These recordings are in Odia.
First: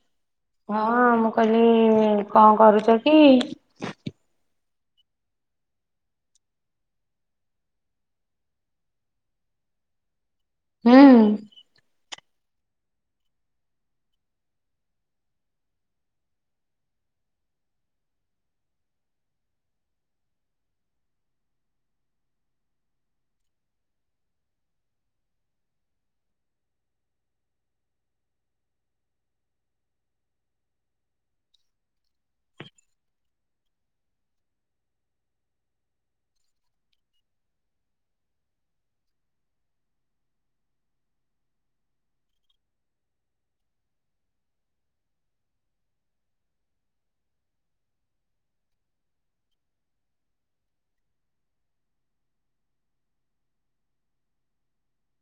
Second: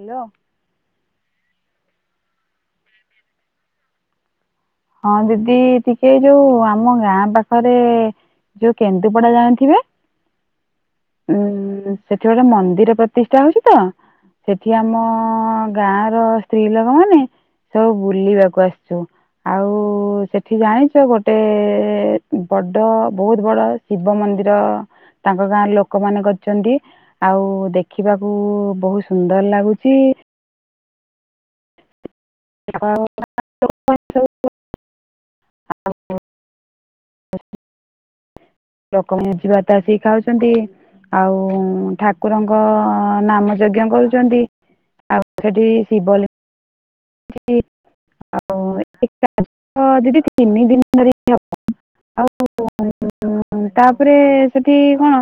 ହାଲୋ। ହଁ ମୁଁ କହିଲି କଁ କରୁଚ କି? ହଁ ଦିଦି ଟିକେ ଏଇ ଯୋଉ ଆମ ଗାଁ ପାଖରେ ଯୋଉ କେନ୍ଦୁପଡା ଯାଣିଥିବେ? ହୁଁ। ସେଠି ଗୋଟେ ମନ୍ଦିର ପ୍ରତିଷ୍ଟା ହଉଚି ତ। ସେଠି ଆମ ଗାଁ ର ସ୍ତ୍ରୀ ଲୋକମାନେ ସବୁ ବୁଲିବାକୁ ଆସିଛୁ। ତ ସେଠି ଜାଣିଛ ଗୋଟେ ବଡ ବହୁତ ବଡ ଶିବ ମନ୍ଦିର ତାଙ୍କ ଗାଁ ଲୋକମାନେ କରିଚନ୍ତି। ଆଉ ଦେଖିବାକୁ ବହୁ ସୁନ୍ଦର୍ ଲାଗୁଚି। [unintelligible] ଲୋକମାନେ ଯିବା ତାସି ଖାଉଛନ୍ତି। ଆଉ ଠାକୁରଙ୍କ ନାମ ଯଜ୍ଞ କରୁଚନ୍ତି। ଆ ସେଠି ଶିବ ଲି [unintelligible] [unintelligible] ହଁ ତାପରେ ସେଠି କଣ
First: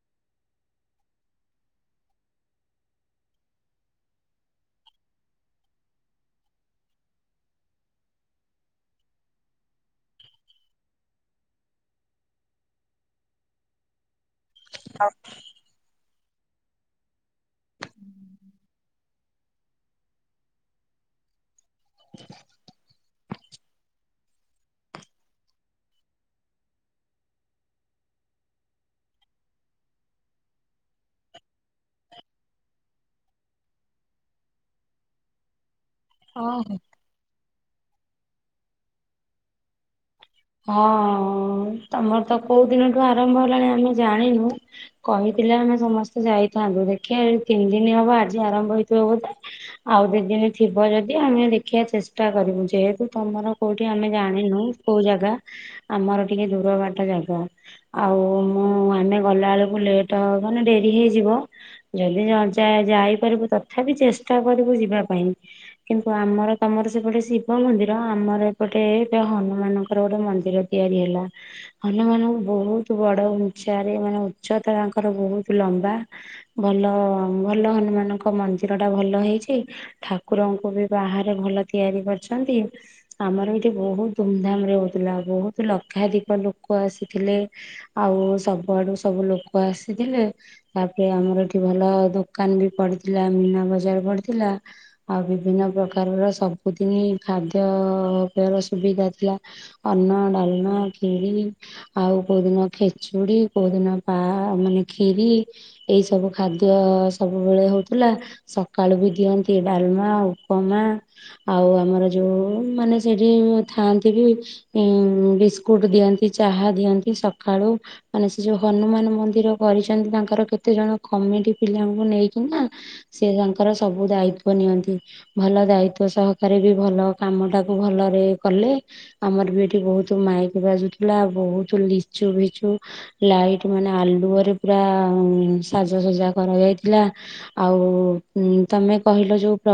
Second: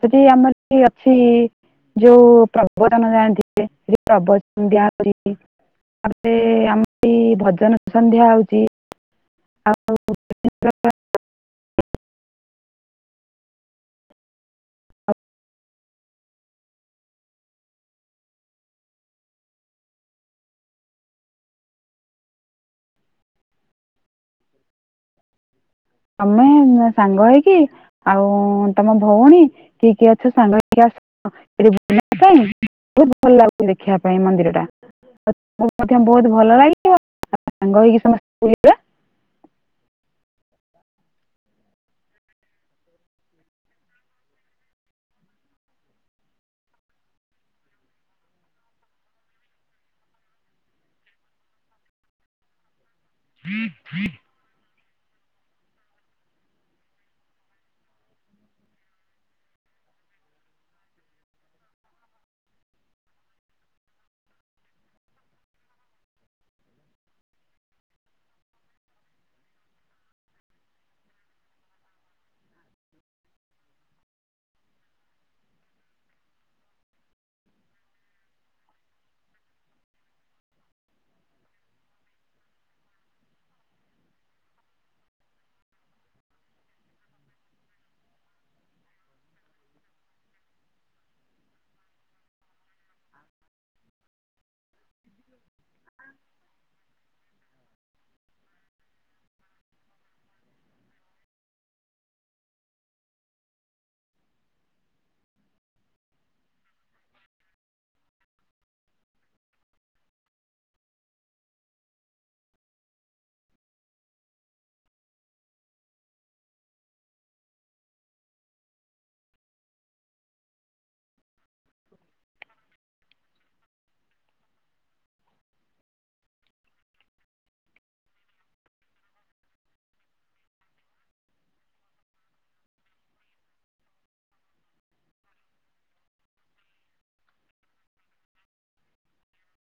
ସେଠି ଆମର ହିଁ ଅଛି। ଯୋଉ ପ୍ରବଚନ ଜାଣିଥିବେ [unintelligible] ତାପରେ ଆମ ଭଜନ ସନ୍ଧ୍ୟା ହଉଚି। [inaudible] ତମେ ନ ସାଙ୍ଗ ହେଇକି ଆଉ ତମ ଭଉଣୀ କିଏ କିଏ ଅଛ ସାଙ୍ଗ ହେଇକି ଆସ। [unintelligible] ବହୁତ ଭଲ ଲାଗୁଛି ଦେଖିବା ପାଇଁ ମନ୍ଦିର ଟା। ଆଉ ମଧ୍ୟ ବହୁତ୍ ଭଲ ହଁ। ଲାଗିବ ସାଙ୍ଗ ହେଇକି ସମ ବୁଲିବା। ହଁ ତମର ତ କୋଉ ଦିନଠୁ ଆରମ୍ଭ ହେଲାଣି ଆମେ ଜାଣିନୁ? କହିଥିଲେ ଆମେ ସମସ୍ତେ ଯାଇଥାନ୍ତୁ ଦେଖିଆ ତିନ୍ଦିନି ହବ ଆଜି ଆରମ୍ଭ ହେଇଥିବ ବୋଧେ? ଆଉ ଦିଦିନି ଥିବ ଯଦି ଆମେ ଦେଖିଆ ଚେଷ୍ଟା କରିବୁ ଯେହେତୁ ତମର କୋଉଠି ଆମେ ଜାଣିନୁ କୋଉ ଜାଗା ଆମର ଟିକେ ଦୂର ବାଟ ଜାଗା। ଆଉ ମୁଁ ଆମେ ଗଲାବେଳକୁ ଲେଟ୍ ହବ ମାନେ ଡେରି ହେଇଯିବ। ଯଦି ନାଚା ଯାଇ ପାରିବୁ ତଥାପି ଚେଷ୍ଟା କରିବୁ ଯିବା ପାଇଁ। କିନ୍ତୁ ଆମର ତମର ସେପଟେ ଶିବ ମନ୍ଦିର ଆମର ଏପଟେ ଦ ହନୁମାନ କ ଖରେ ଗୋଟେ ମନ୍ଦିର ତିଆରି ହେଲା। ହନୁମାନ ବହୁତ୍ ବଡ଼ ଉଚ୍ଚାରେ ମାନେ ଉଚ୍ଚତା ତାଙ୍କର ବହୁତ୍ ଲମ୍ବା। ଭଲ ଭଲ ହନୁମାନଙ୍କ ମନ୍ଦିର ଟା ଭଲ ହେଇଚି। ଠାକୁରଙ୍କୁ ବି ବାହାରେ ଭଲ ତିଆରି କର୍ଛନ୍ତି। ଆମର ଏଇଠି ବହୁତ ଧୁମ୍ଧାମ୍ ରେ ହୋଉଥିଲା ବହୁତ ଲକ୍ଷାଧିକ ଲୋକ ଆସିଥିଲେ। ଆଉ ସବୁଆଡ଼ୁ ସବୁ ଲୋକ ଆସିଥିଲେ। ତାପରେ ଆମର ଏଠି ଭଲ ଦୋକାନ ବି ପଡ଼ି ଥିଲା ମୀନା ବଜାର୍ ପଡ଼ିଥିଲା। ଆଉ ବିଭିନ୍ନ ପ୍ରକାରର ସବୁଦିନି ଖାଦ୍ଯ [unintelligible] ର ସୁବିଧା ଥିଲା। ଅନ୍ନ ଡାଲ୍ମା ଖିରି ଆଉ କୋଉଦିନ ଖେଚୁଡ଼ି। କୋଉଦିନ ପା ମାନେ ଖିରି ଏଇ ସବୁ ଖାଦ୍ୟ ସବୁବେଳେ ହୋଉଥିଲା। ସକାଳୁ ବି ଦିଅନ୍ତି ଡାଲ୍ମା ଉପମା। ଆଉ ଆମର ଯୋଉ ମାନେ ସେଠି ମୁଁ ଥାଆନ୍ତି ବି ହୁଁ ବିସ୍କୁଟ୍ ଦିଅନ୍ତି ଚାହା ଦିଅନ୍ତି ସଖାଳୁ। ମାନେ ସେ ଯୋଉ ହନୁମାନ ମନ୍ଦିର କରିଛନ୍ତି ତାଙ୍କର କେତେ ଜଣ କମିଟି ପିଲାଙ୍କୁ ନେଇକିନା। ସେ ତାଙ୍କର ସବୁ ଦାୟିତ୍ୱ ନିଅନ୍ତି। ଭଲ ଦାୟିତ୍ୱ ସହକାରେ ବି ଭଲ କାମଟା କୁ ଭଲରେ କଲେ ଆମର ବି ଏଠି ବହୁତ ମାଇକି ବାଜୁଥିଲା ବହୁତ ଲିଚୁ ବିଚୁ ଲାଇଟ ମାନେ ଆଲୁଅରେ ପୁରା ସାଜସଜ୍ଜା କରା ଯାଇଥିଲା। ଆଉ ତମେ କହିଲ ଯୋଉ ପ